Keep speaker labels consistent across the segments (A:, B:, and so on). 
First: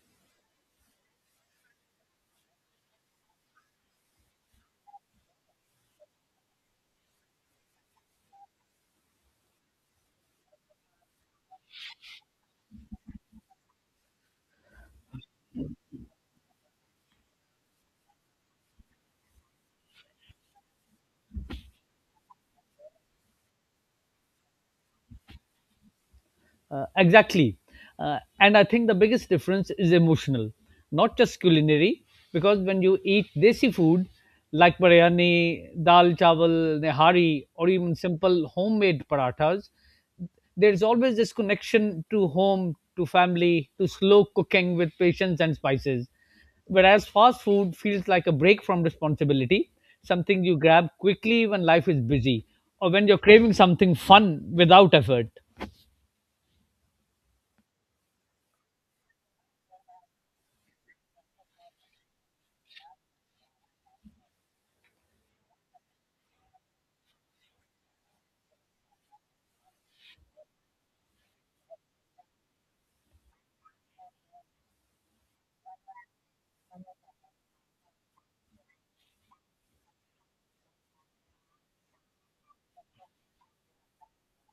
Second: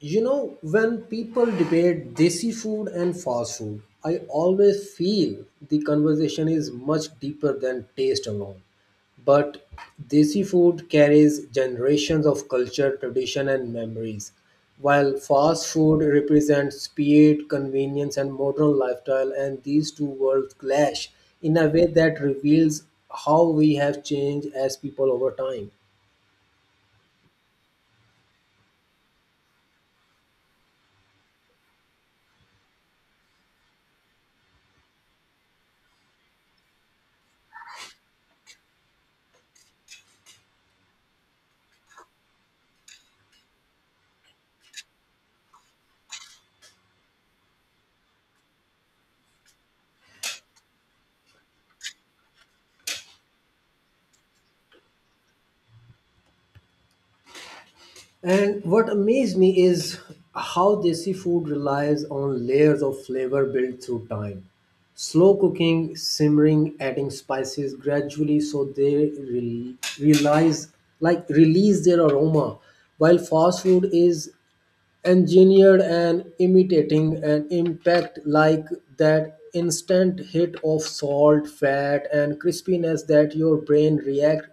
A: You know, when people debate desi food and fast food, I always feel the conversation is much deeper than taste alone. But desi food carries generations of culture, tradition, and memories, while fast food represents speed, convenience, and modern lifestyle, and these two worlds clash in a way that reveals how we have changed as people over time.
B: Exactly. And I think the biggest difference is emotional, not just culinary, because when you eat desi food like biryani, dal chawal, nehari, or even simple homemade parathas, there's always this connection to home, to family, to slow cooking with patience and spices. Whereas fast food feels like a break from responsibility, something you grab quickly when life is busy or when you're craving something fun without effort.
A: And what amazed me is how desi food relies on layers of flavor built through time. Slow cooking, simmering, adding spices gradually so they realize release their aroma. While fast food is engineered and imitating an impact, like that instant hit of salt, fat, and crispiness that your brain react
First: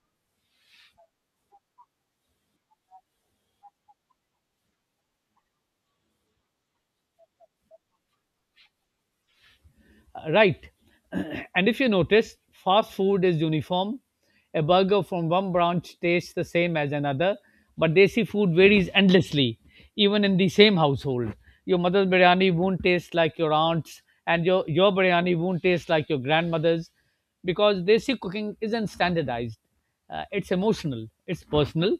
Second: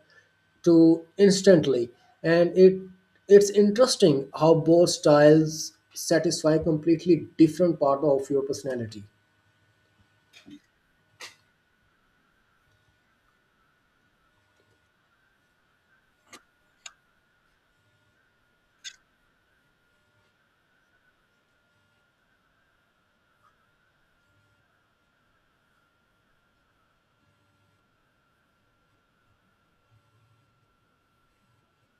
A: to instantly. And it it's interesting how both styles satisfy completely different part of your personality.
B: Right. And if you notice, fast food is uniform. A burger from one branch tastes the same as another, but desi food varies endlessly, even in the same household. Your mother's biryani won't taste like your aunt's, and your biryani won't taste like your grandmother's because desi cooking isn't standardized. It's emotional, it's personal,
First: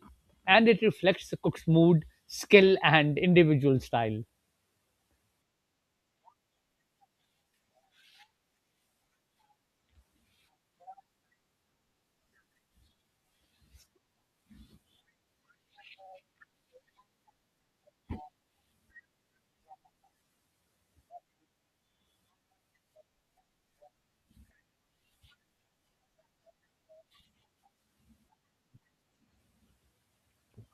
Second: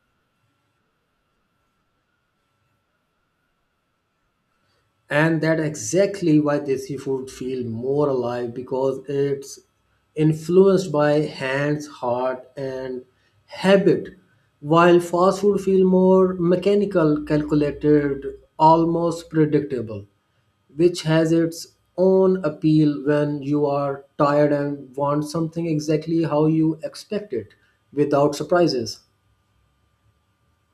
B: and it reflects the cook's mood, skill, and individual style.
A: And that exactly why desi food feel more alive because it's influenced by hands, heart, and habit, while fast food feel more mechanical, calculated, almost predictable, which has its own appeal when you are tired and want something exactly how you expect it without surprises.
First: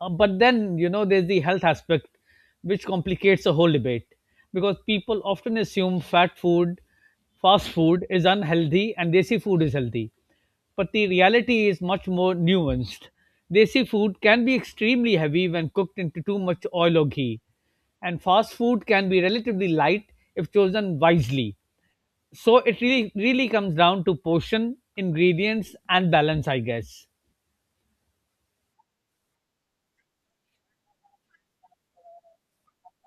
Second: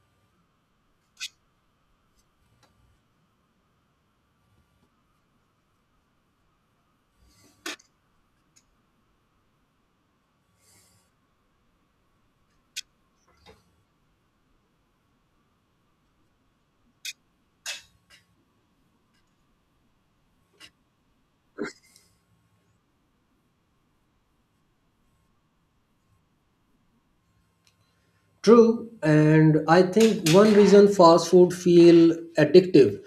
B: But then, there's the health aspect, which complicates the whole debate because people often assume fast food is unhealthy and desi food is healthy. But the reality is much more nuanced. Desi food can be extremely heavy when cooked into too much oil or ghee, and fast food can be relatively light if chosen wisely. So it really comes down to portion, ingredients, and balance, I guess.
A: True, and I think one reason fast food feel addictive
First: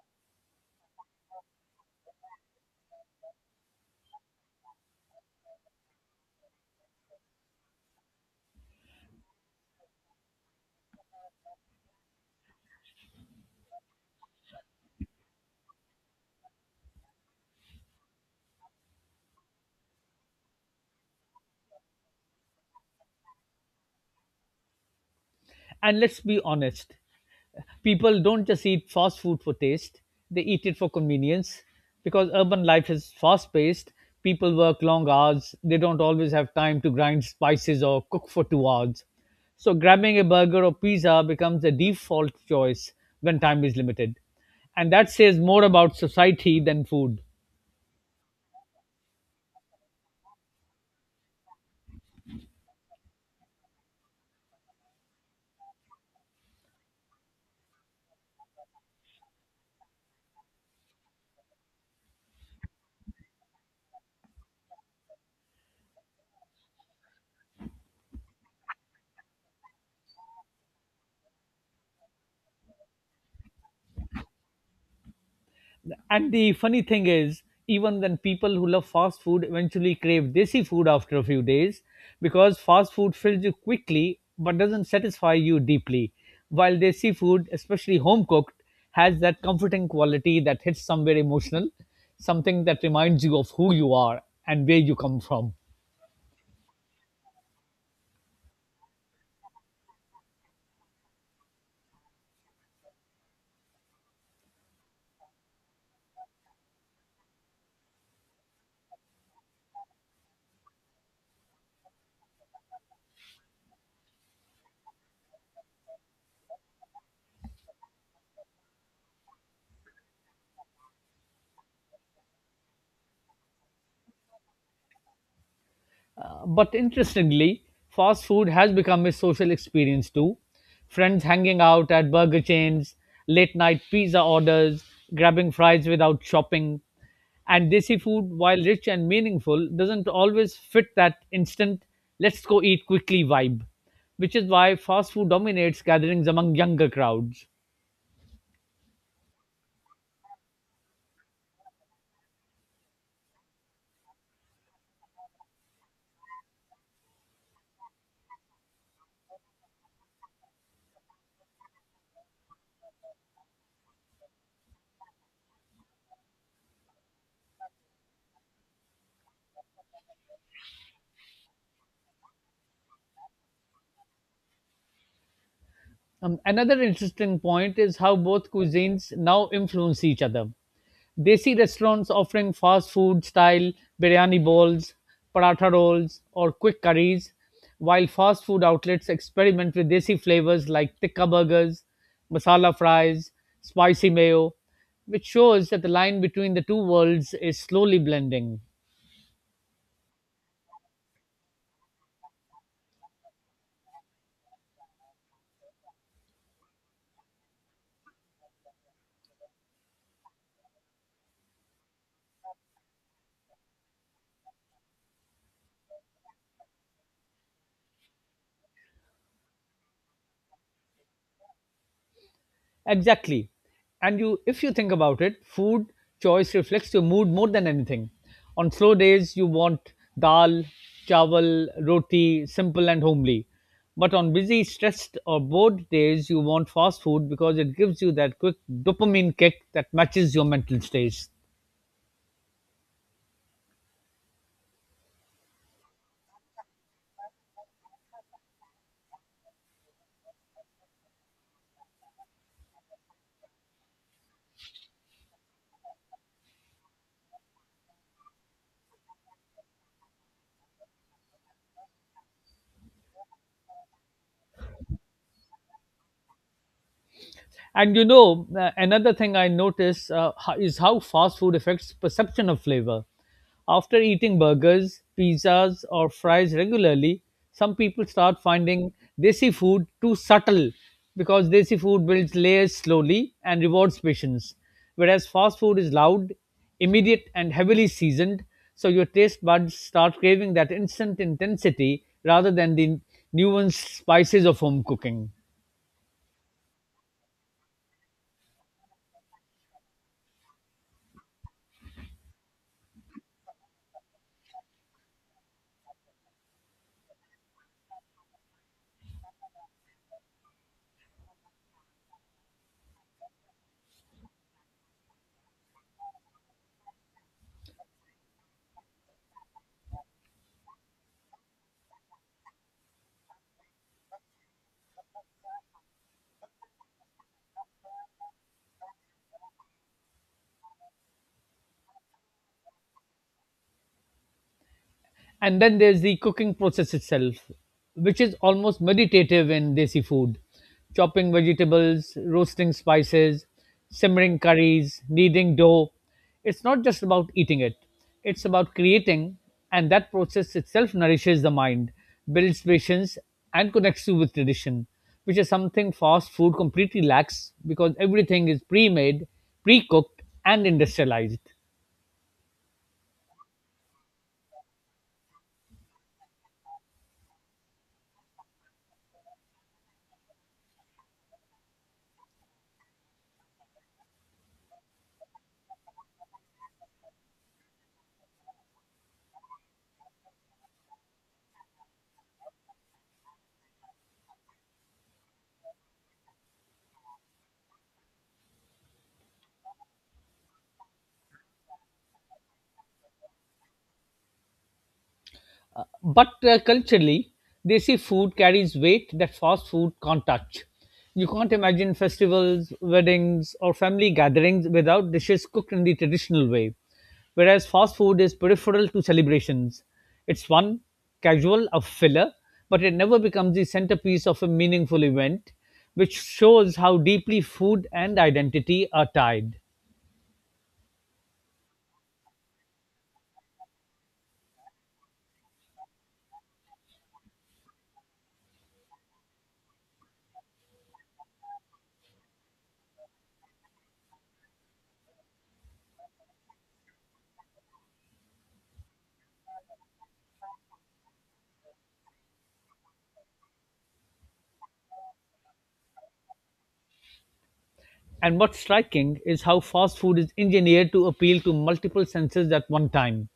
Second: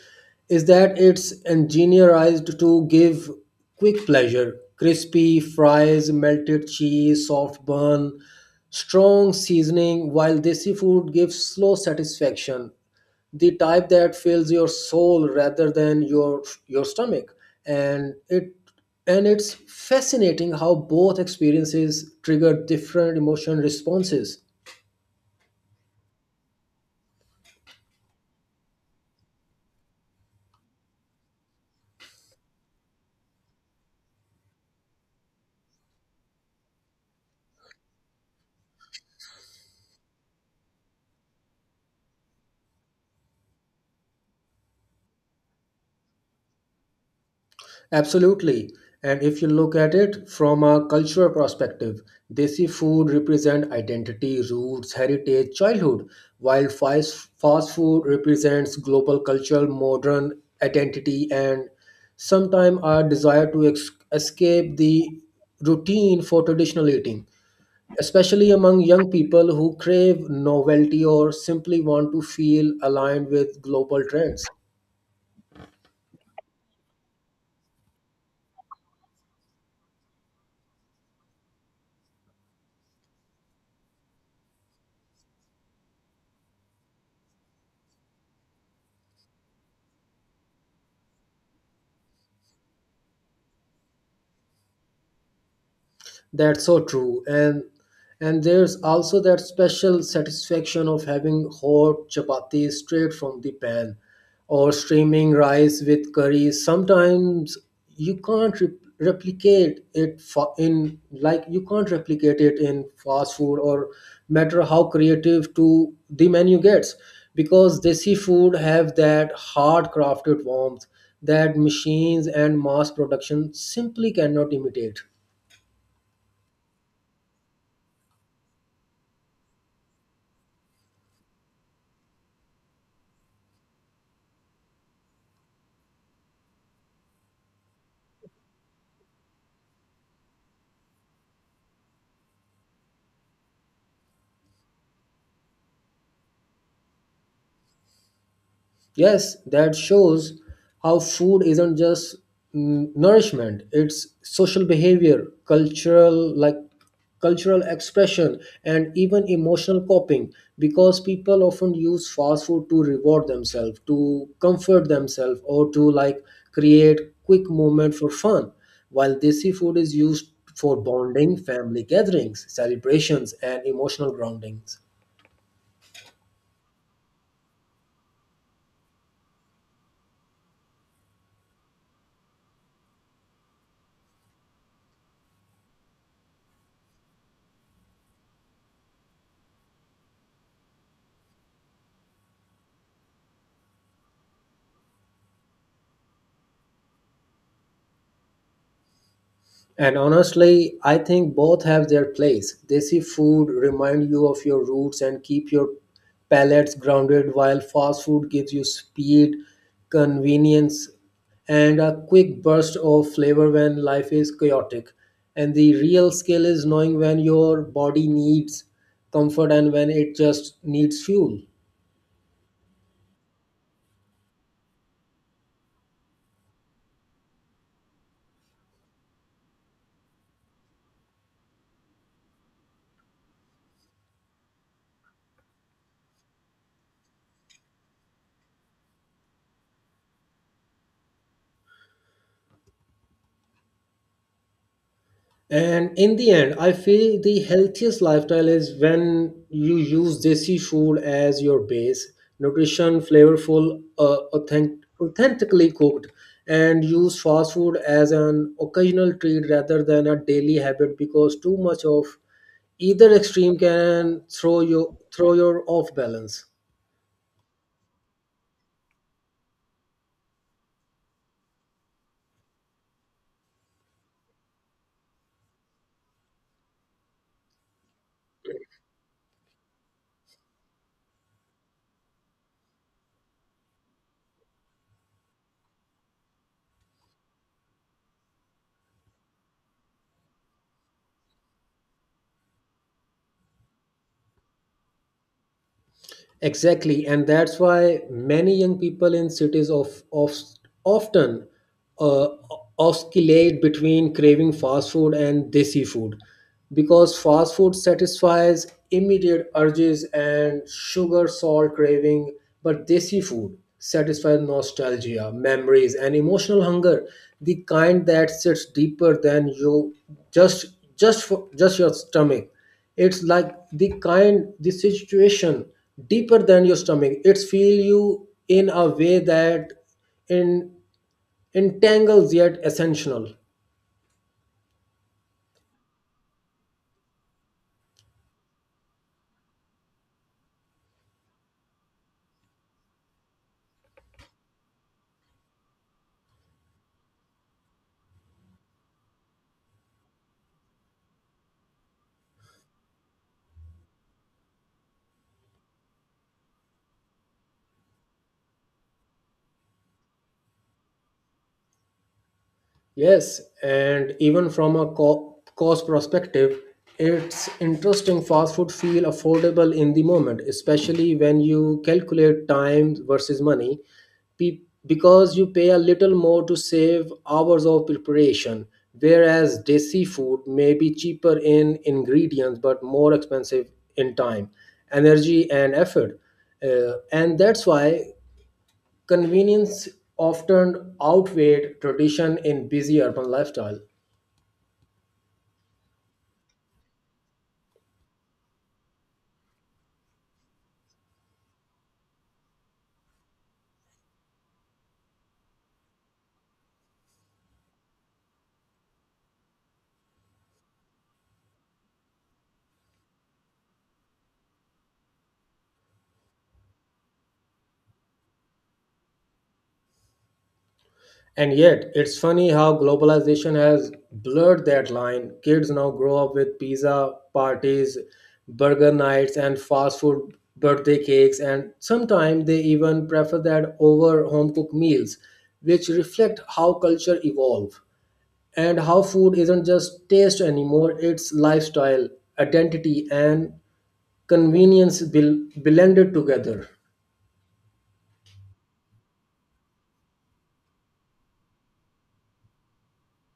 A: is that it's engineerized to give quick pleasure. Crispy fries, melted cheese, soft bun, strong seasoning, while desi food gives slow satisfaction. The type that fills your soul rather than your stomach. And it and it's fascinating how both experiences trigger different emotion responses.
B: And let's be honest, people don't just eat fast food for taste, they eat it for convenience because urban life is fast paced. People work long hours, they don't always have time to grind spices or cook for 2 hours. So, grabbing a burger or pizza becomes a default choice when time is limited. And that says more about society than food.
A: Absolutely. And if you look at it from a cultural perspective, desi food represents identity, roots, heritage, childhood, while fast food represents global cultural, modern identity, and sometimes our desire to escape the routine for traditional eating, especially among young people who crave novelty or simply want to feel aligned with global trends.
B: And the funny thing is, even then, people who love fast food eventually crave desi food after a few days because fast food fills you quickly but doesn't satisfy you deeply. While desi food, especially home cooked, has that comforting quality that hits somewhere emotional, something that reminds you of who you are and where you come from.
A: That's so true. And there's also that special satisfaction of having hot chapati straight from the pan or steaming rice with curry. Sometimes you can't re- you can't replicate it in fast food, or matter how creative to the menu gets, because desi food have that hard crafted warmth that machines and mass production simply cannot imitate.
B: But interestingly, fast food has become a social experience too. Friends hanging out at burger chains, late night pizza orders, grabbing fries without shopping. And desi food, while rich and meaningful, doesn't always fit that instant, let's go eat quickly vibe, which is why fast food dominates gatherings among younger crowds.
A: Yes, that shows how food isn't just nourishment, it's social behavior, cultural expression and even emotional coping, because people often use fast food to reward themselves, to comfort themselves, or to create quick moment for fun, while desi food is used for bonding, family gatherings, celebrations, and emotional groundings.
B: Another interesting point is how both cuisines now influence each other. Desi restaurants offering fast food style biryani bowls, paratha rolls, or quick curries, while fast food outlets experiment with desi flavors like tikka burgers, masala fries, spicy mayo, which shows that the line between the two worlds is slowly blending.
A: And honestly, I think both have their place. Desi food remind you of your roots and keep your palates grounded, while fast food gives you speed, convenience, and a quick burst of flavor when life is chaotic. And the real skill is knowing when your body needs comfort and when it just needs fuel.
B: Exactly. And you if you think about it, food choice reflects your mood more than anything. On slow days you want dal, chawal, roti, simple and homely. But on busy, stressed or bored days you want fast food because it gives you that quick dopamine kick that matches your mental states.
A: And in the end, I feel the healthiest lifestyle is when you use desi food as your base, nutrition, flavorful, authentically cooked, and use fast food as an occasional treat rather than a daily habit, because too much of either extreme can throw your off balance.
B: And another thing I notice is how fast food affects perception of flavor. After eating burgers, pizzas, or fries regularly, some people start finding desi food too subtle because desi food builds layers slowly and rewards patience, whereas fast food is loud, immediate, and heavily seasoned. So your taste buds start craving that instant intensity rather than the nuanced spices of home cooking.
A: Exactly, and that's why many young people in cities of often uh, oscillate between craving fast food and desi food, because fast food satisfies immediate urges and sugar salt craving, but desi food satisfies nostalgia, memories, and emotional hunger, the kind that sits deeper than you just just for, just your stomach. It's like the kind the situation deeper than your stomach, it's feel you in a way that in entangles yet essential.
B: And then there's the cooking process itself, which is almost meditative in desi food: chopping vegetables, roasting spices, simmering curries, kneading dough. It's not just about eating, it it's about creating, and that process itself nourishes the mind, builds patience, and connects you with tradition, which is something fast food completely lacks because everything is pre-made, pre-cooked and industrialized.
A: Yes, and even from a cost perspective, it's interesting fast food feel affordable in the moment, especially when you calculate time versus money, because you pay a little more to save hours of preparation, whereas desi food may be cheaper in ingredients but more expensive in time, energy, and effort. And that's why convenience often outweighed tradition in busy urban lifestyle.
B: But culturally, they see food carries weight that fast food can't touch. You can't imagine festivals, weddings, or family gatherings without dishes cooked in the traditional way. Whereas fast food is peripheral to celebrations. It's fun, casual, a filler, but it never becomes the centerpiece of a meaningful event, which shows how deeply food and identity are tied.
A: And yet, it's funny how globalization has blurred that line. Kids now grow up with pizza parties, burger nights, and fast food birthday cakes, and sometimes they even prefer that over home cooked meals, which reflect how culture evolves and how food isn't just taste anymore, it's lifestyle, identity, and blended together.
B: And what's striking is how fast food is engineered to appeal to multiple senses at one time:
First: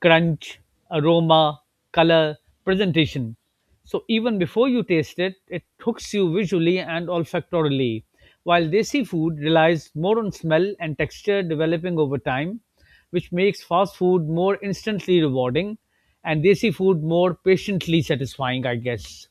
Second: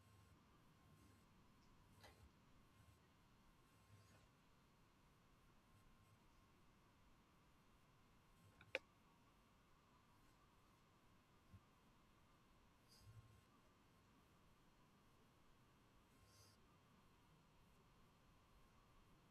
B: crunch, aroma, color, presentation. So even before you taste it, it hooks you visually and olfactorily. While desi food relies more on smell and texture developing over time, which makes fast food more instantly rewarding and desi food more patiently satisfying, I guess.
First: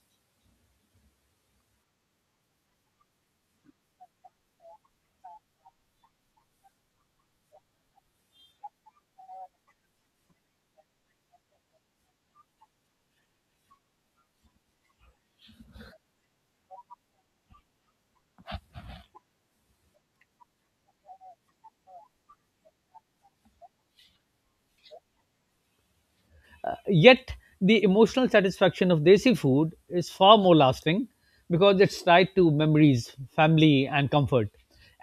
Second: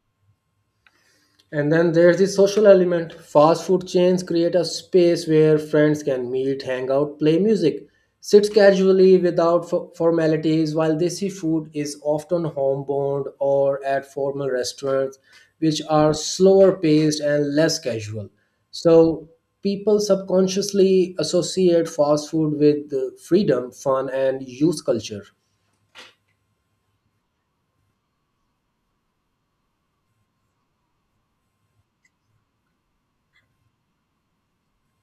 A: And then there's the social element. Fast food chains create a space where friends can meet, hang out, play music, sit casually without formalities, while desi food is often homebound or at formal restaurants, which are slower paced and less casual. So people subconsciously associate fast food with freedom, fun, and youth culture.
B: Yet the emotional satisfaction of desi food is far more lasting because it's tied to memories, family, and comfort.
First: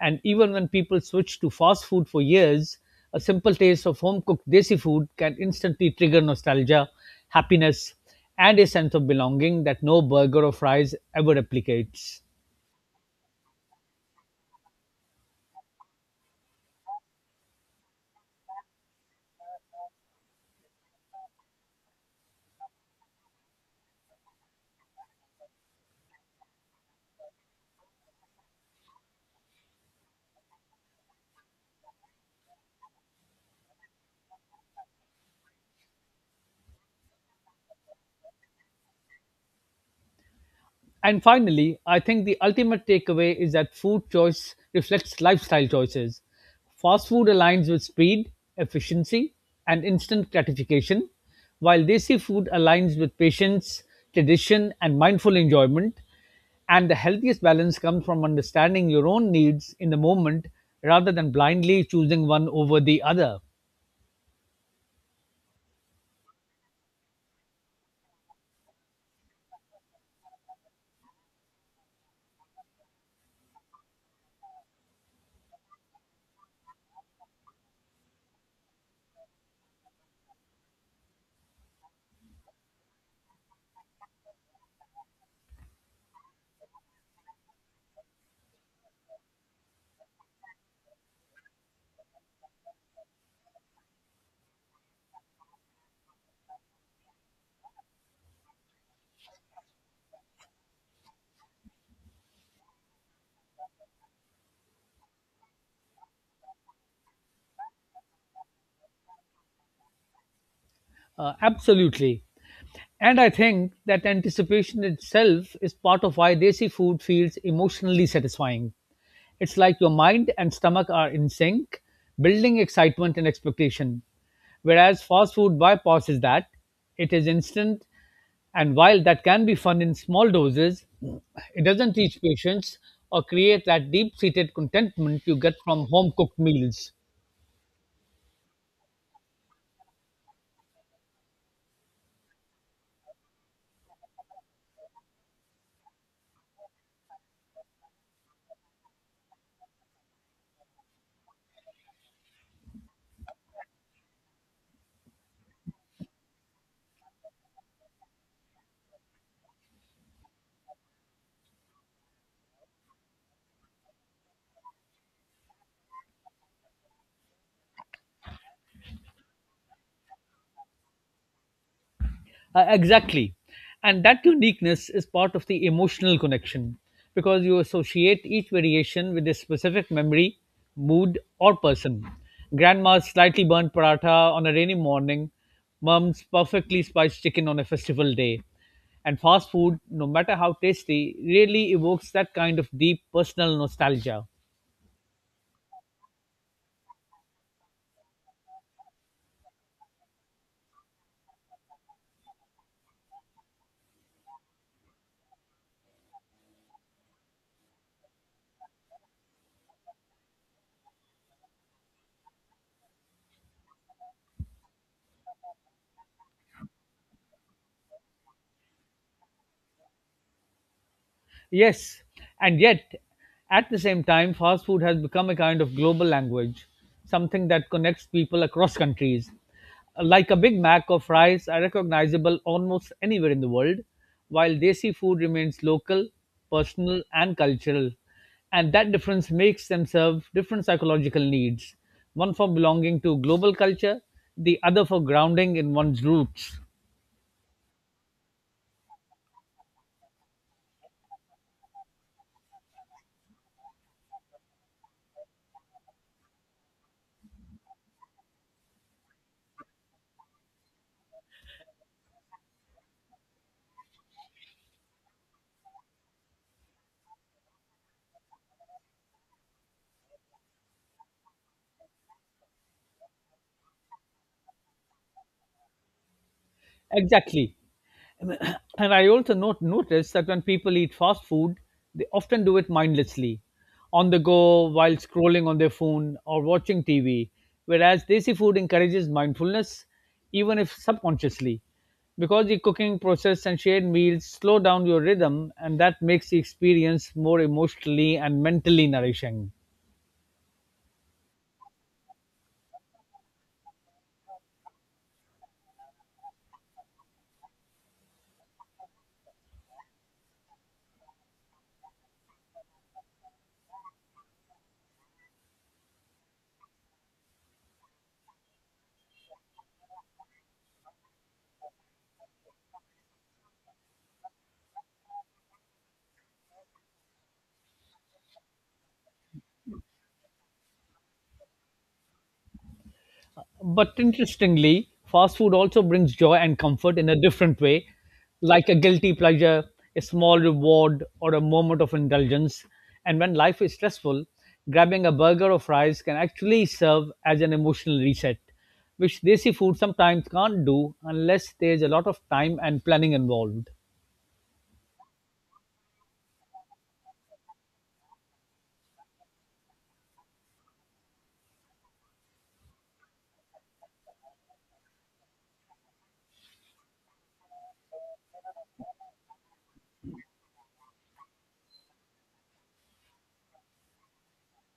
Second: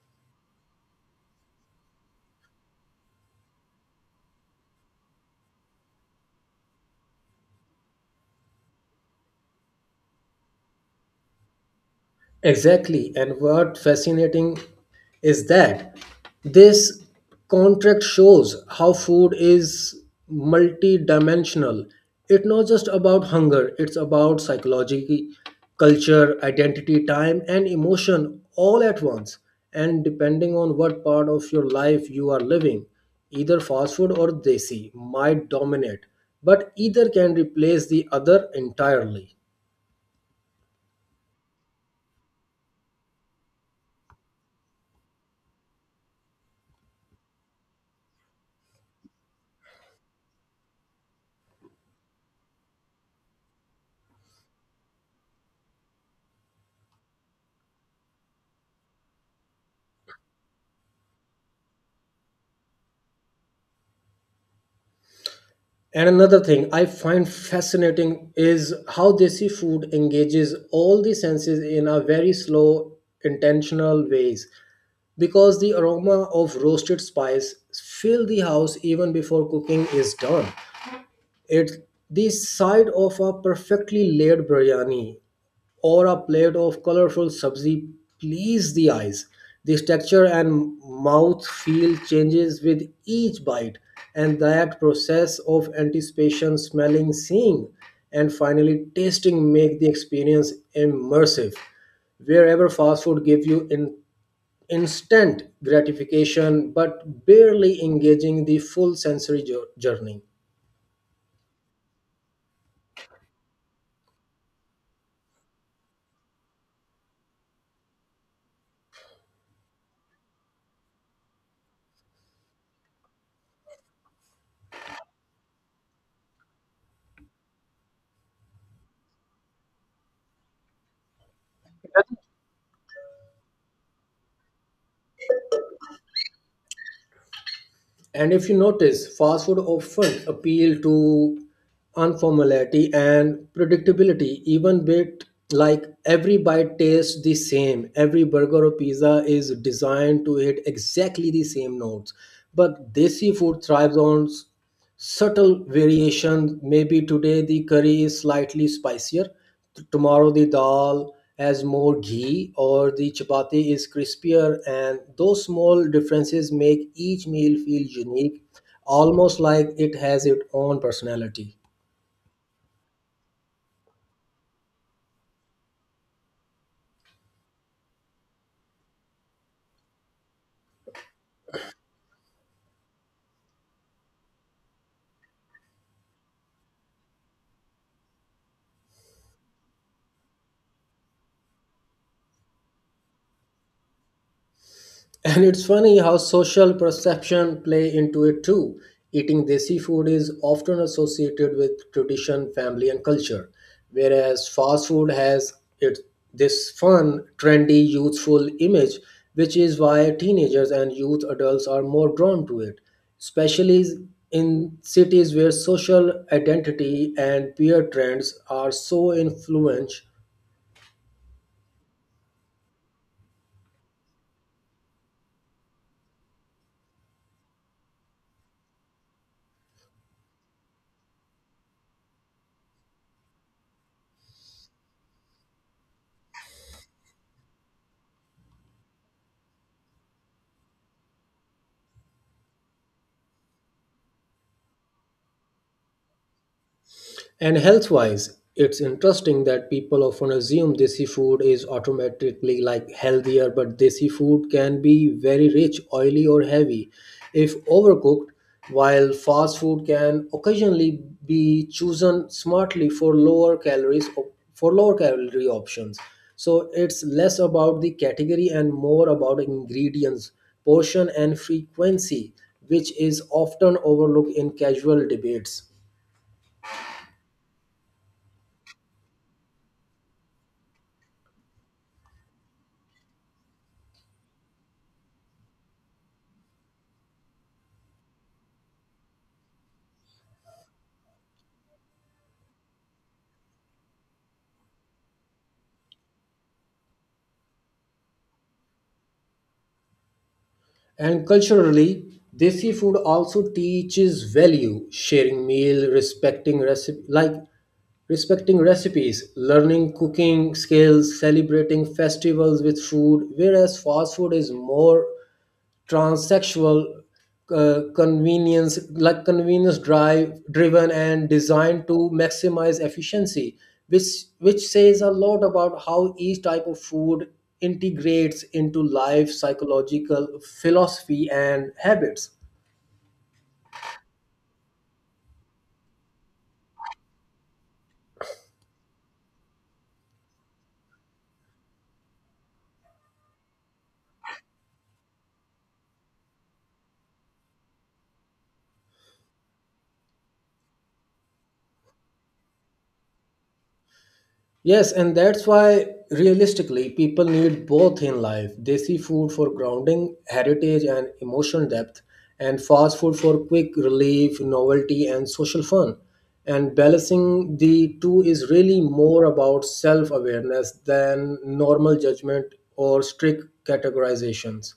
B: And even when people switch to fast food for years, a simple taste of home cooked desi food can instantly trigger nostalgia, happiness, and a sense of belonging that no burger or fries ever replicates.
A: Exactly. And what fascinating is that this contract shows how food is multidimensional. It's not just about hunger, it's about psychology, culture, identity, time, and emotion all at once. And depending on what part of your life you are living, either fast food or desi might dominate, but either can replace the other entirely.
B: And finally, I think the ultimate takeaway is that food choice reflects lifestyle choices. Fast food aligns with speed, efficiency, and instant gratification, while desi food aligns with patience, tradition, and mindful enjoyment. And the healthiest balance comes from understanding your own needs in the moment rather than blindly choosing one over the other.
A: And another thing I find fascinating is how desi food engages all the senses in a very slow, intentional ways. Because the aroma of roasted spice fill the house even before cooking is done. It's the side of a perfectly laid biryani or a plate of colorful sabzi please the eyes. The texture and mouth feel changes with each bite, and that process of anticipation, smelling, seeing, and finally tasting make the experience immersive. Wherever fast food gives you in instant gratification but barely engaging the full sensory journey.
B: Absolutely. And I think that anticipation itself is part of why desi food feels emotionally satisfying. It's like your mind and stomach are in sync, building excitement and expectation. Whereas fast food bypasses that, it is instant. And while that can be fun in small doses, it doesn't teach patience or create that deep seated contentment you get from home cooked meals.
A: And if you notice, fast food often appeal to informality and predictability, even bit like every bite tastes the same. Every burger or pizza is designed to hit exactly the same notes. But desi food thrives on subtle variation. Maybe today the curry is slightly spicier, tomorrow the dal has more ghee, or the chapati is crispier, and those small differences make each meal feel unique, almost like it has its own personality.
B: Exactly. And that uniqueness is part of the emotional connection because you associate each variation with a specific memory, mood, or person. Grandma's slightly burnt paratha on a rainy morning, mom's perfectly spiced chicken on a festival day. And fast food, no matter how tasty, really evokes that kind of deep personal nostalgia.
A: And it's funny how social perception play into it too. Eating desi food is often associated with tradition, family, and culture, whereas fast food has it this fun, trendy, youthful image, which is why teenagers and youth adults are more drawn to it, especially in cities where social identity and peer trends are so influential.
B: Yes, and yet, at the same time, fast food has become a kind of global language, something that connects people across countries. Like a Big Mac or fries are recognizable almost anywhere in the world, while desi food remains local, personal, and cultural. And that difference makes them serve different psychological needs: one for belonging to global culture, the other for grounding in one's roots.
A: And health wise, it's interesting that people often assume desi food is automatically healthier, but desi food can be very rich, oily, or heavy if overcooked, while fast food can occasionally be chosen smartly for lower calorie options. So it's less about the category and more about ingredients, portion, and frequency, which is often overlooked in casual debates.
B: Exactly. And I also not notice that when people eat fast food, they often do it mindlessly, on the go, while scrolling on their phone or watching TV, whereas desi food encourages mindfulness, even if subconsciously, because the cooking process and shared meals slow down your rhythm, and that makes the experience more emotionally and mentally nourishing.
A: And culturally, desi food also teaches value, sharing meal, respecting recipe like respecting recipes, learning cooking skills, celebrating festivals with food, whereas fast food is more transsexual convenience driven and designed to maximize efficiency, which which says a lot about how each type of food integrates into life psychological philosophy and habits.
B: But interestingly, fast food also brings joy and comfort in a different way, like a guilty pleasure, a small reward, or a moment of indulgence. And when life is stressful, grabbing a burger or fries can actually serve as an emotional reset, which desi food sometimes can't do unless there's a lot of time and planning involved.
A: Yes, and that's why realistically people need both in life. They see food for grounding, heritage, and emotional depth, and fast food for quick relief, novelty, and social fun. And balancing the two is really more about self awareness than normal judgment or strict categorizations.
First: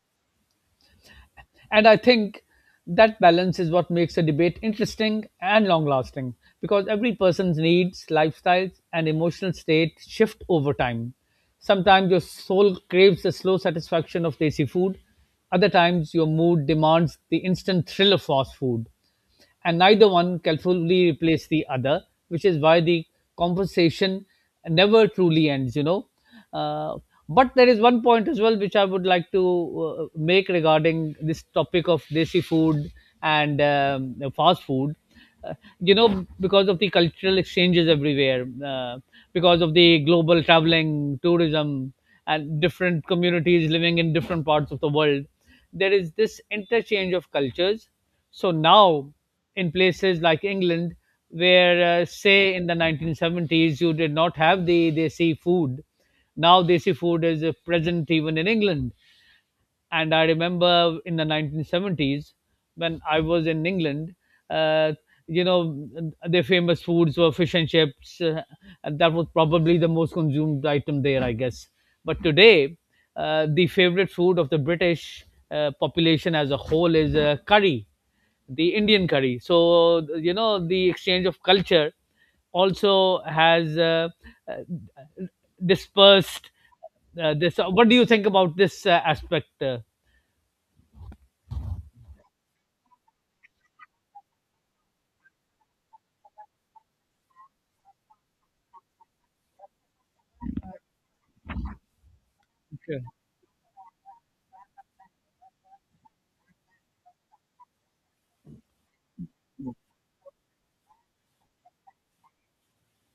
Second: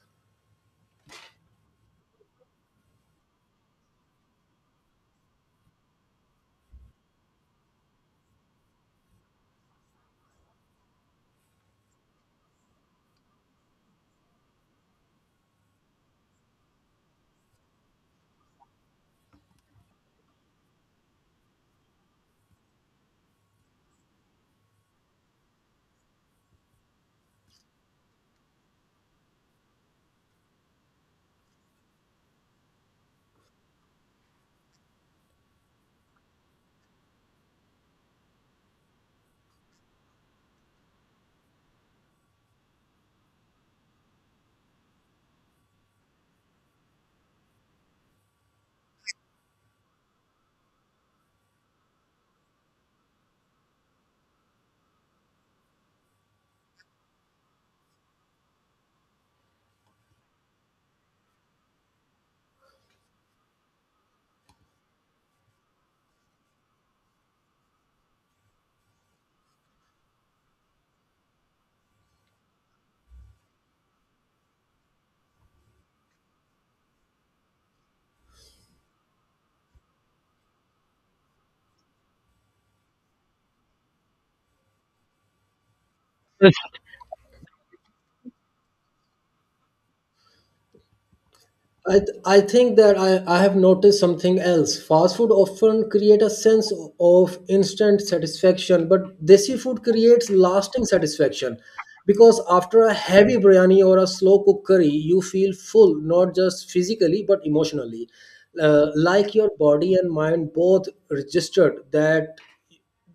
B: And I think that balance is what makes a debate interesting and long lasting because every person's needs, lifestyles, and emotional state shift over time. Sometimes your soul craves the slow satisfaction of tasty food, other times your mood demands the instant thrill of fast food, and neither one can fully replace the other, which is why the conversation never truly ends. Uh, but there is one point as well which I would like to make regarding this topic of desi food and fast food. Uh, because of the cultural exchanges everywhere, because of the global traveling, tourism, and different communities living in different parts of the world, there is this interchange of cultures. So now, in places like England, where say in the 1970s you did not have the desi food, now desi food is present even in England. And I remember in the 1970s when I was in England, uh, you know, their famous foods were fish and chips, and that was probably the most consumed item there, I guess. But today, the favorite food of the British population as a whole is curry, the Indian curry. So you know the exchange of culture also has uh, dispersed this. What do you think about this aspect?
A: I, th- I think that I have noticed something else. Fast food often create a sense of instant satisfaction, but desi food creates lasting satisfaction because after a
B: Sure.
A: heavy biryani or a slow cooked curry, you feel full, not just physically but emotionally. Like your body and mind both registered that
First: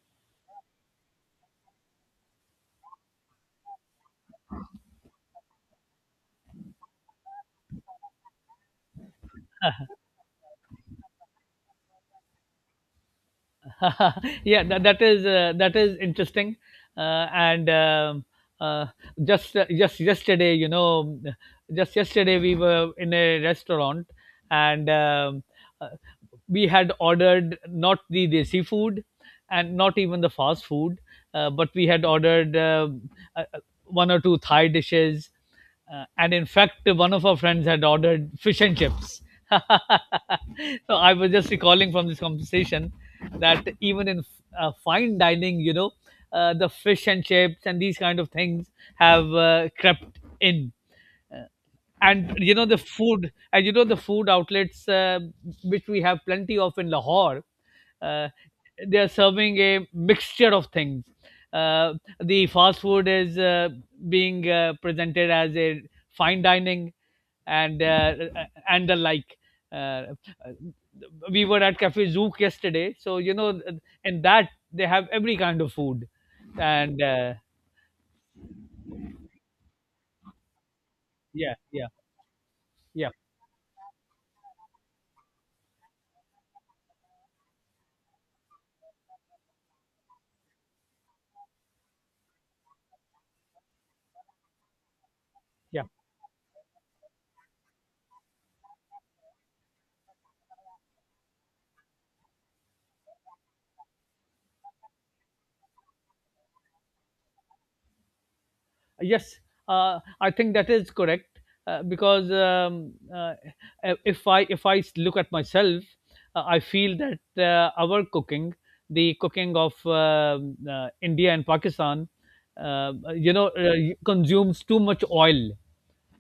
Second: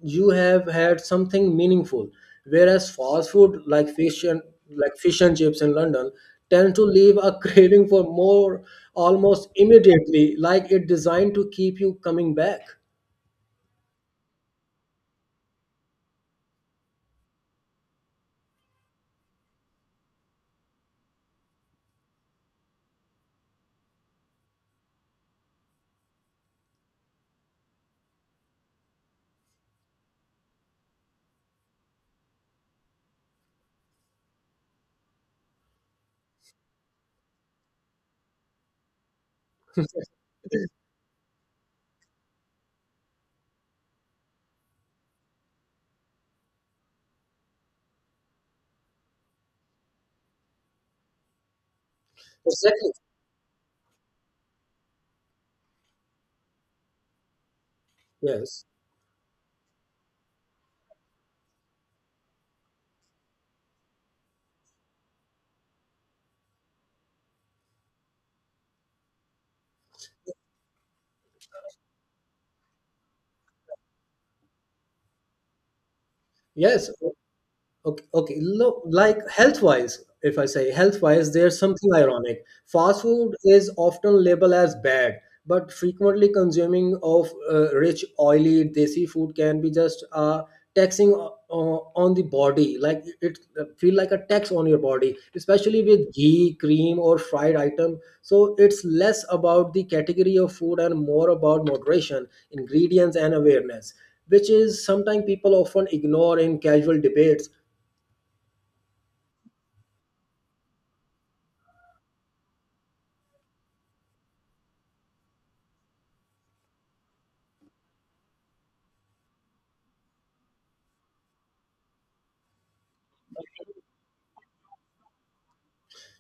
A: you have had something meaningful, whereas fast food like fish and chips in London tend to leave a craving for more almost immediately, like it designed to keep you coming back.
B: Yeah, that is interesting. And uh, just uh, just yesterday, you know, just yesterday we were in a restaurant, and uh, we had ordered not the desi food and not even the fast food, but we had ordered uh, one or two Thai dishes. And in fact, one of our friends had ordered fish and chips. So I was just recalling from this conversation that even in fine dining, the fish and chips and these kind of things have crept in, and the
A: Exactly,
B: food and the food outlets, which we have plenty of in Lahore, uh,
A: yes,
B: they are serving a mixture of things. uh, the fast food is being presented as a fine dining and uh, uh, and the like. uh, uh, we were at cafe Zook yesterday, so in that they have every kind of food.
A: yes.
B: And
A: Okay, okay. Look, like health-wise, if I say health-wise,
B: Yeah,
A: there's
B: yeah,
A: something ironic. Fast
B: yeah,
A: food is often labeled as bad, but frequently consuming of rich, oily, desi food can be just taxing on the body. Like it feel like a tax on your body,
B: yeah.
A: especially with ghee, cream, or fried item. So it's less about the category of food and more about moderation, ingredients, and awareness, which is sometimes people often ignore in casual debates.
B: Yes, I think that is correct, because if I look at myself, I feel that our cooking, the cooking of India and Pakistan, uh, you know, uh, consumes too much oil.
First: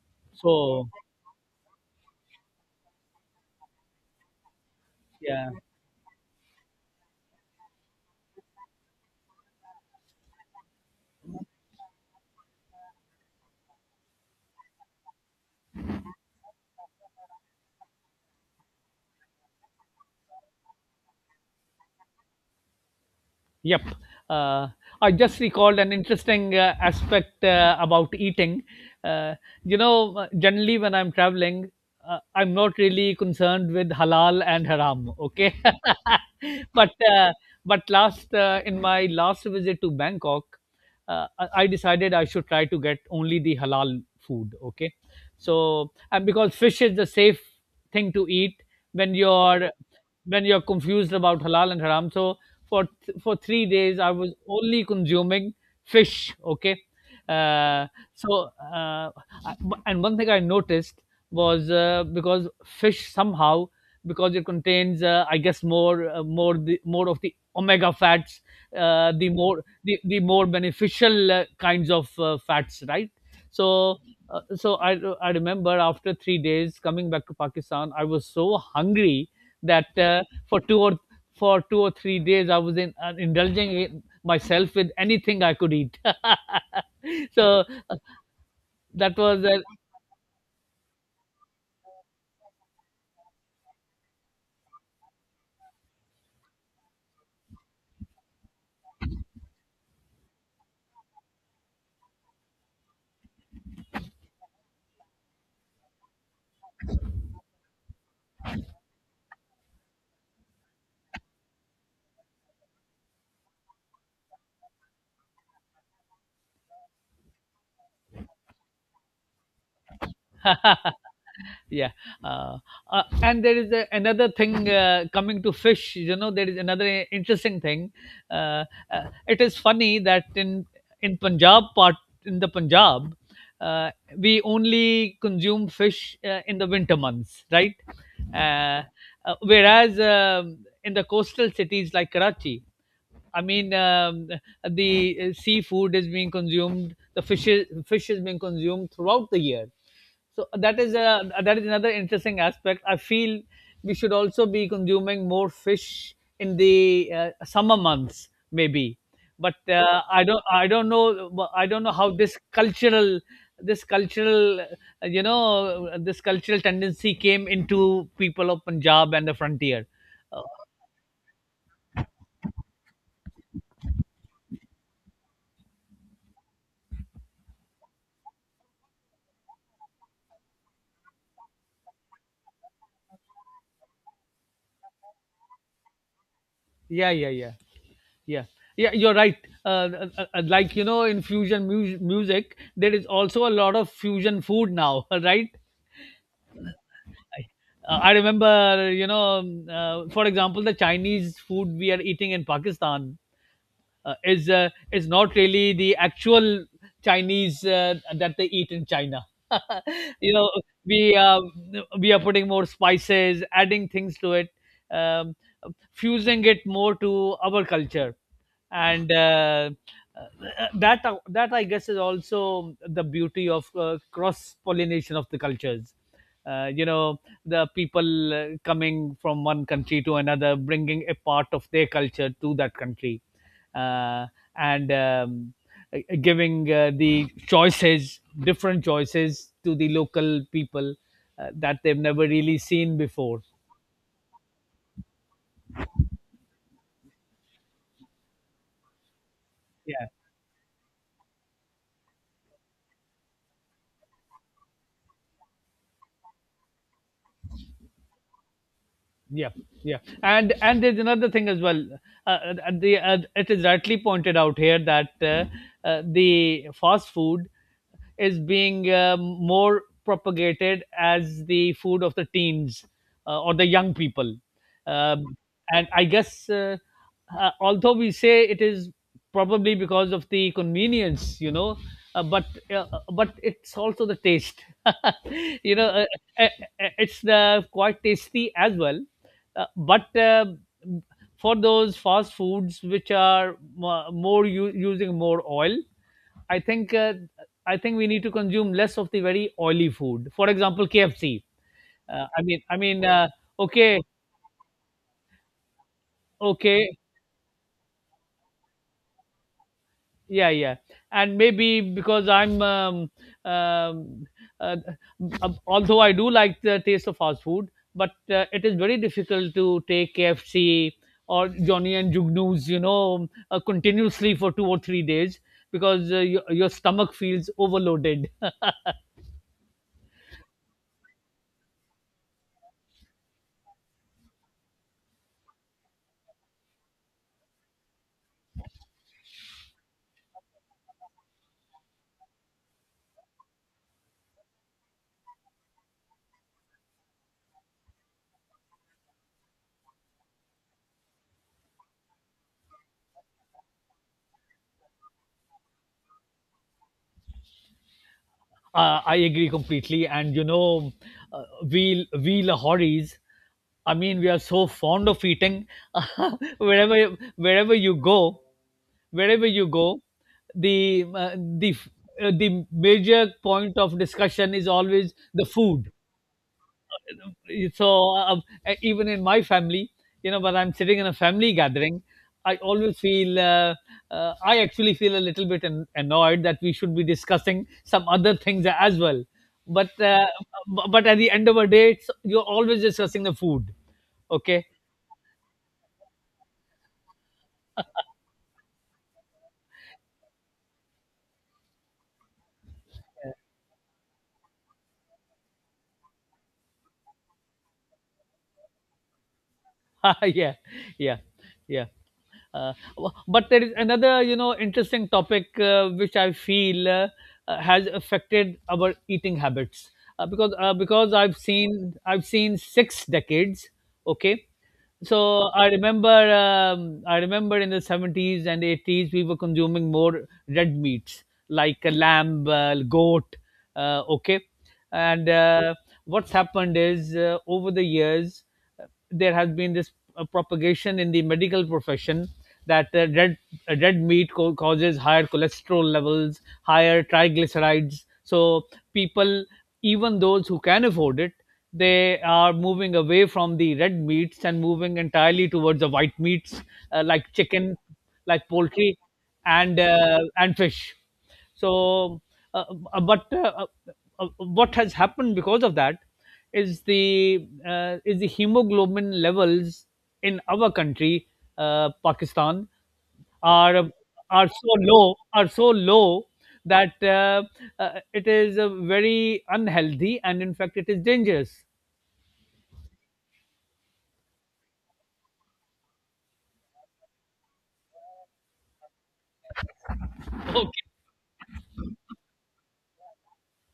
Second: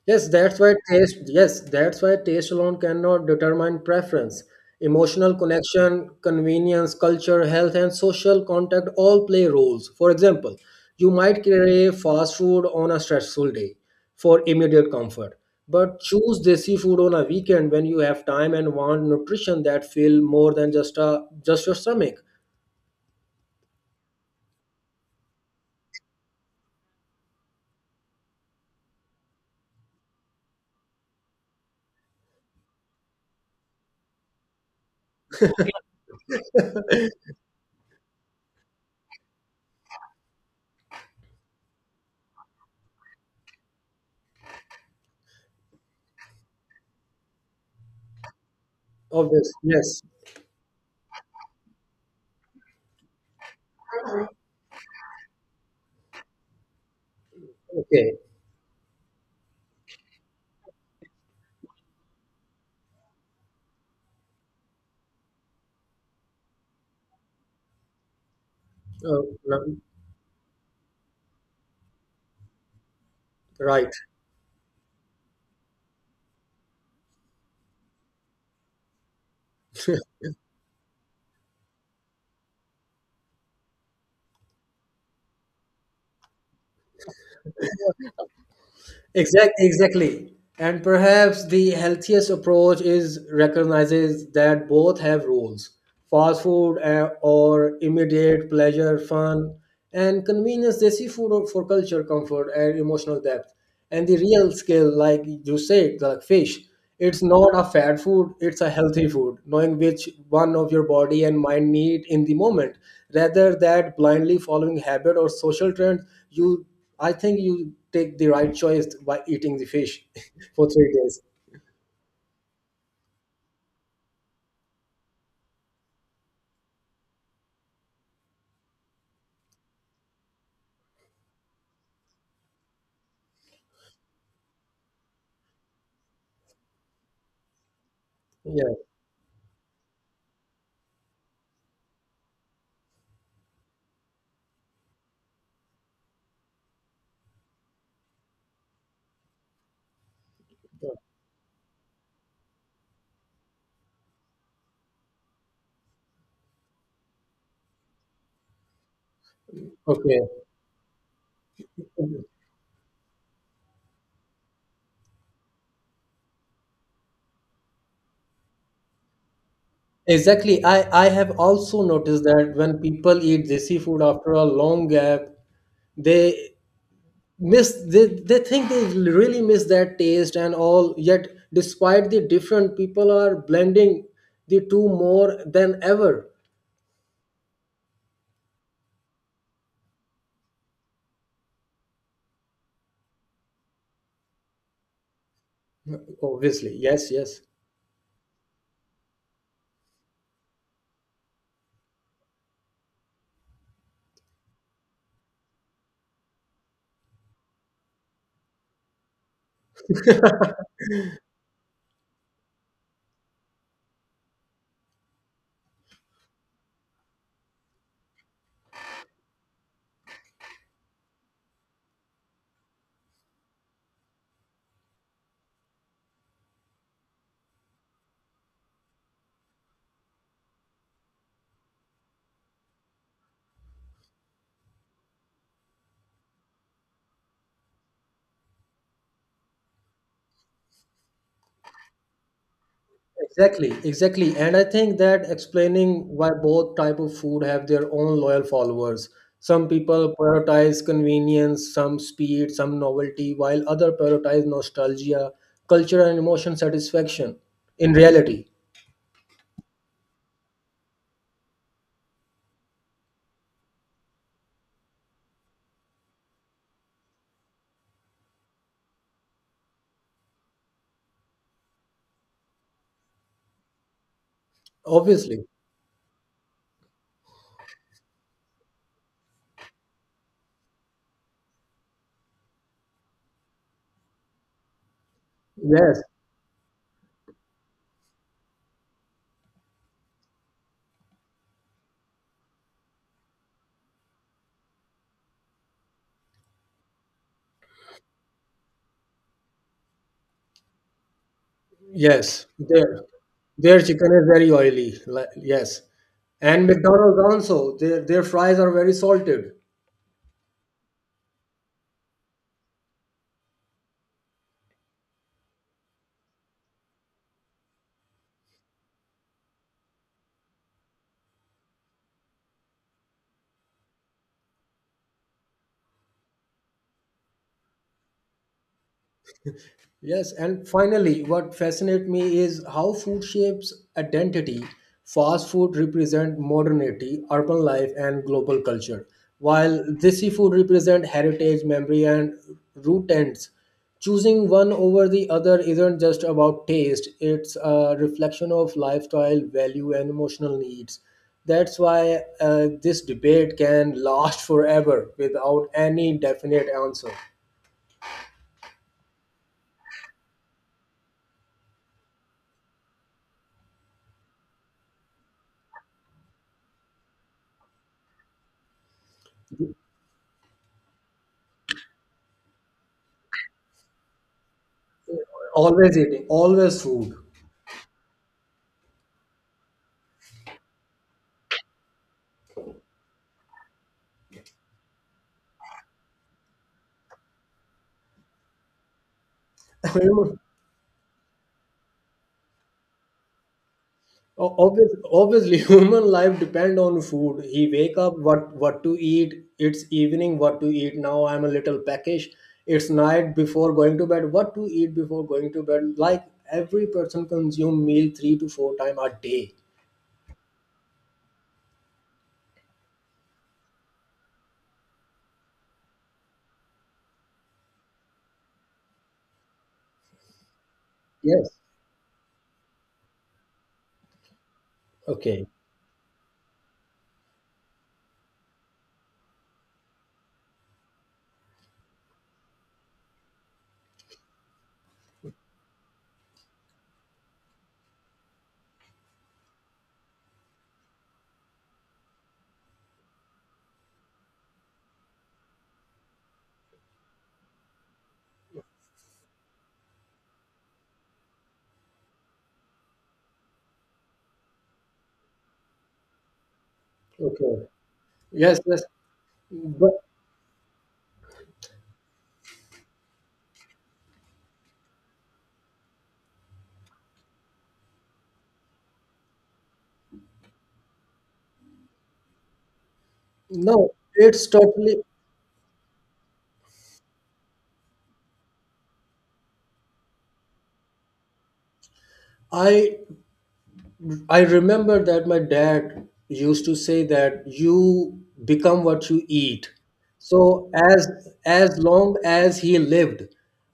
B: So
A: Yes, that's why taste alone cannot determine preference. Emotional
B: yeah.
A: connection, convenience, culture, health, and social contact all play roles. For example, you might crave fast food on a stressful day for immediate comfort, but choose desi food on a weekend when you have time and want nutrition that feel more than just your stomach.
B: Yep. Uh, I just recalled an interesting aspect about eating. Uh, Generally when I'm traveling, I'm not really concerned with halal and haram. Okay. but uh, but last in my last visit to Bangkok, I decided I should try to get only the halal food. Okay, so and because fish is the safe thing to eat when
A: Obvious,
B: you're
A: yes,
B: when you're confused about halal and haram. So for 3 days I was only consuming fish. Okay. uh,
A: okay,
B: so uh, and one thing I noticed was, because fish somehow, because it contains, I guess, more of the omega fats,
A: uh,
B: the more
A: r-
B: the, the more beneficial kinds of fats, right?
A: right.
B: So uh, so I remember after 3 days coming back to Pakistan I was so hungry that, for two or for 2 or 3 days, I was indulging in myself with anything I could eat. So that was
A: Exactly, exactly. And perhaps the healthiest approach is recognizes that both have roles. Fast food or immediate pleasure, fun, and convenience, they see food for culture, comfort, and emotional depth. And the real skill, like you said, like fish. It's not a fat food, it's a healthy food, knowing which one of your body and mind need in the moment. Rather than blindly following habit or social trends, you I think you take the right choice by eating the fish for
B: a...
A: 3 days.
B: Yeah. uh, and there is another thing, coming to fish, there is another interesting thing. uh, it is funny that in punjab part in the Punjab, uh, we only consume fish in the winter months, right?
A: Yeah.
B: uh, Whereas in the coastal cities like Karachi, I mean, the seafood is being consumed, the fish is being consumed throughout the year. So that is another interesting aspect, I feel. We should also be consuming more fish in the summer months maybe. But i
A: Okay.
B: don't i don't know, well, I don't know how this cultural, this cultural tendency came into people of Punjab and the frontier. uh,
A: Exactly. I have also noticed that when people eat desi food after a long gap, they they think they really miss that taste and all, yet despite the different people are blending the two more than ever.
B: yeah, yeah, yeah, yeah, yeah, you're right. Like, in fusion music there is also a lot of fusion food now. Right.
A: Obviously, yes, yes.
B: I remember, for example, the Chinese food we are eating in Pakistan is not really the actual Chinese that they eat in China. you know, we uh, we are putting more spices, adding things to it, um, fusing it more to our culture, and that I guess is also the beauty of cross pollination of the cultures. Uh, you know, the people coming from one country to another, bringing a part of their culture to that country, uh, and giving the choices, different choices to the local people that they've never really seen before.
A: Exactly, exactly. And I think that explaining why both type of food have their own loyal followers. Some people prioritize convenience, some speed, some novelty, while other prioritize nostalgia, culture, and emotion satisfaction in reality.
B: Yeah, yeah, and there's another thing as well. The It is rightly pointed out here that, the fast food is being, more propagated as the food of the teens, or the young people. um,
A: Obviously,
B: and I guess, although we say it is probably because of the convenience, but uh, it's also the taste. you know,
A: yes,
B: uh, uh, it's quite tasty as well, but for those fast foods which are more using more oil. I think uh, i think we need to consume less of the very oily food, for example KFC. I
A: yes,
B: mean i
A: there.
B: mean
A: Their
B: okay,
A: chicken is very oily. Like, yes. And
B: okay.
A: McDonald's also, their fries are very salted.
B: Yeah, yeah. And maybe because I'm um, uh, although I do like the taste of fast food, but it is very difficult to take KFC or Johnny and Jugnoos, continuously for 2 or 3 days, because your stomach feels overloaded.
A: Yes, and finally, what fascinates me is how food shapes identity. Fast food represent modernity, urban life, and global culture, while desi food represent heritage, memory, and root ends. Choosing one over the other isn't just about taste; it's a reflection of lifestyle, value, and emotional needs. That's why this debate can last forever without any definite answer.
B: I agree completely, and uh, we Lahoris, I mean, we are so fond of eating. Wherever you go, wherever you go, the uh, the f- the major point of discussion is always the food.
A: Always eating, always food.
B: So even in my family, when I'm sitting in a family gathering, I always feel uh, I actually feel a little bit annoyed that we should be discussing some other things as well. But uh,
A: Human-
B: but at the end of a day, you're always discussing the food. Okay.
A: obvious, obviously human life depend on food. He wake up what to eat, it's evening what to eat, now I'm a little peckish, it's night before going to bed what to eat before going to bed, like every person consume meal three to four time a day.
B: Yeah, yeah, yeah. But there is another, interesting topic, which I feel has affected our eating habits, because
A: Yes,
B: I've seen 6 decades. Okay. So
A: okay,
B: I remember, I remember, in the 70s and 80s we were consuming more red meats like a lamb, goat. Okay. And what's happened is, over the years there has been this propagation in the medical profession that, red meat causes higher cholesterol levels, higher triglycerides. So people, even those who can afford it, they are moving away from the red meats and moving entirely towards the white meats, like
A: okay,
B: chicken, like
A: yes, yes,
B: poultry,
A: but
B: and fish. So, uh, but what has happened because of that is the, hemoglobin levels in our country, Pakistan,
A: no,
B: are
A: it's totally.
B: are so low that, it is very unhealthy, and in fact it is dangerous.
A: i I remember that my dad used to say that you become what you eat. So
B: Okay.
A: as long as he lived,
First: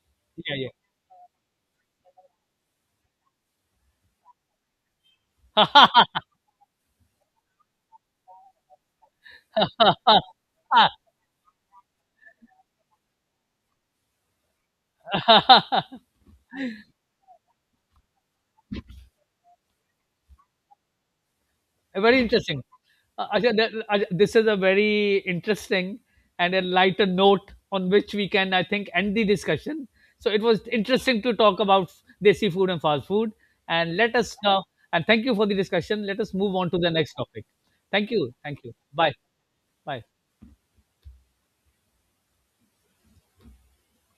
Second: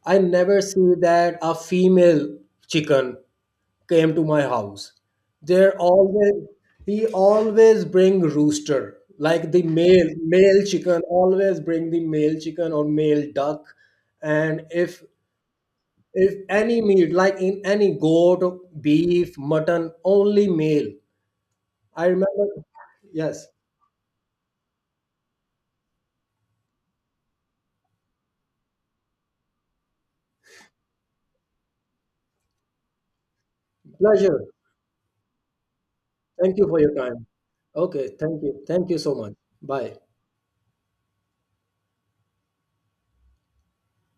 A: I never
B: Yeah.
A: see that a female chicken came to my house. There always he always bring rooster, like the male chicken, always bring the male chicken or male duck. And
B: Yeah.
A: if any meat like in any goat, beef, mutton, only male, I
B: Very
A: remember.
B: interesting.
A: Yes,
B: Ajay, this is a very interesting and a lighter note on which we can, I think, end the discussion. So it was interesting to talk about desi food and fast food. And let us
A: pleasure.
B: now, and thank you for the discussion. Let us move
A: Thank you
B: on to
A: for
B: the
A: your
B: next
A: time.
B: topic.
A: Okay,
B: Thank you.
A: thank
B: Thank
A: you.
B: you.
A: Thank you
B: Bye.
A: so much. Bye.
B: Bye.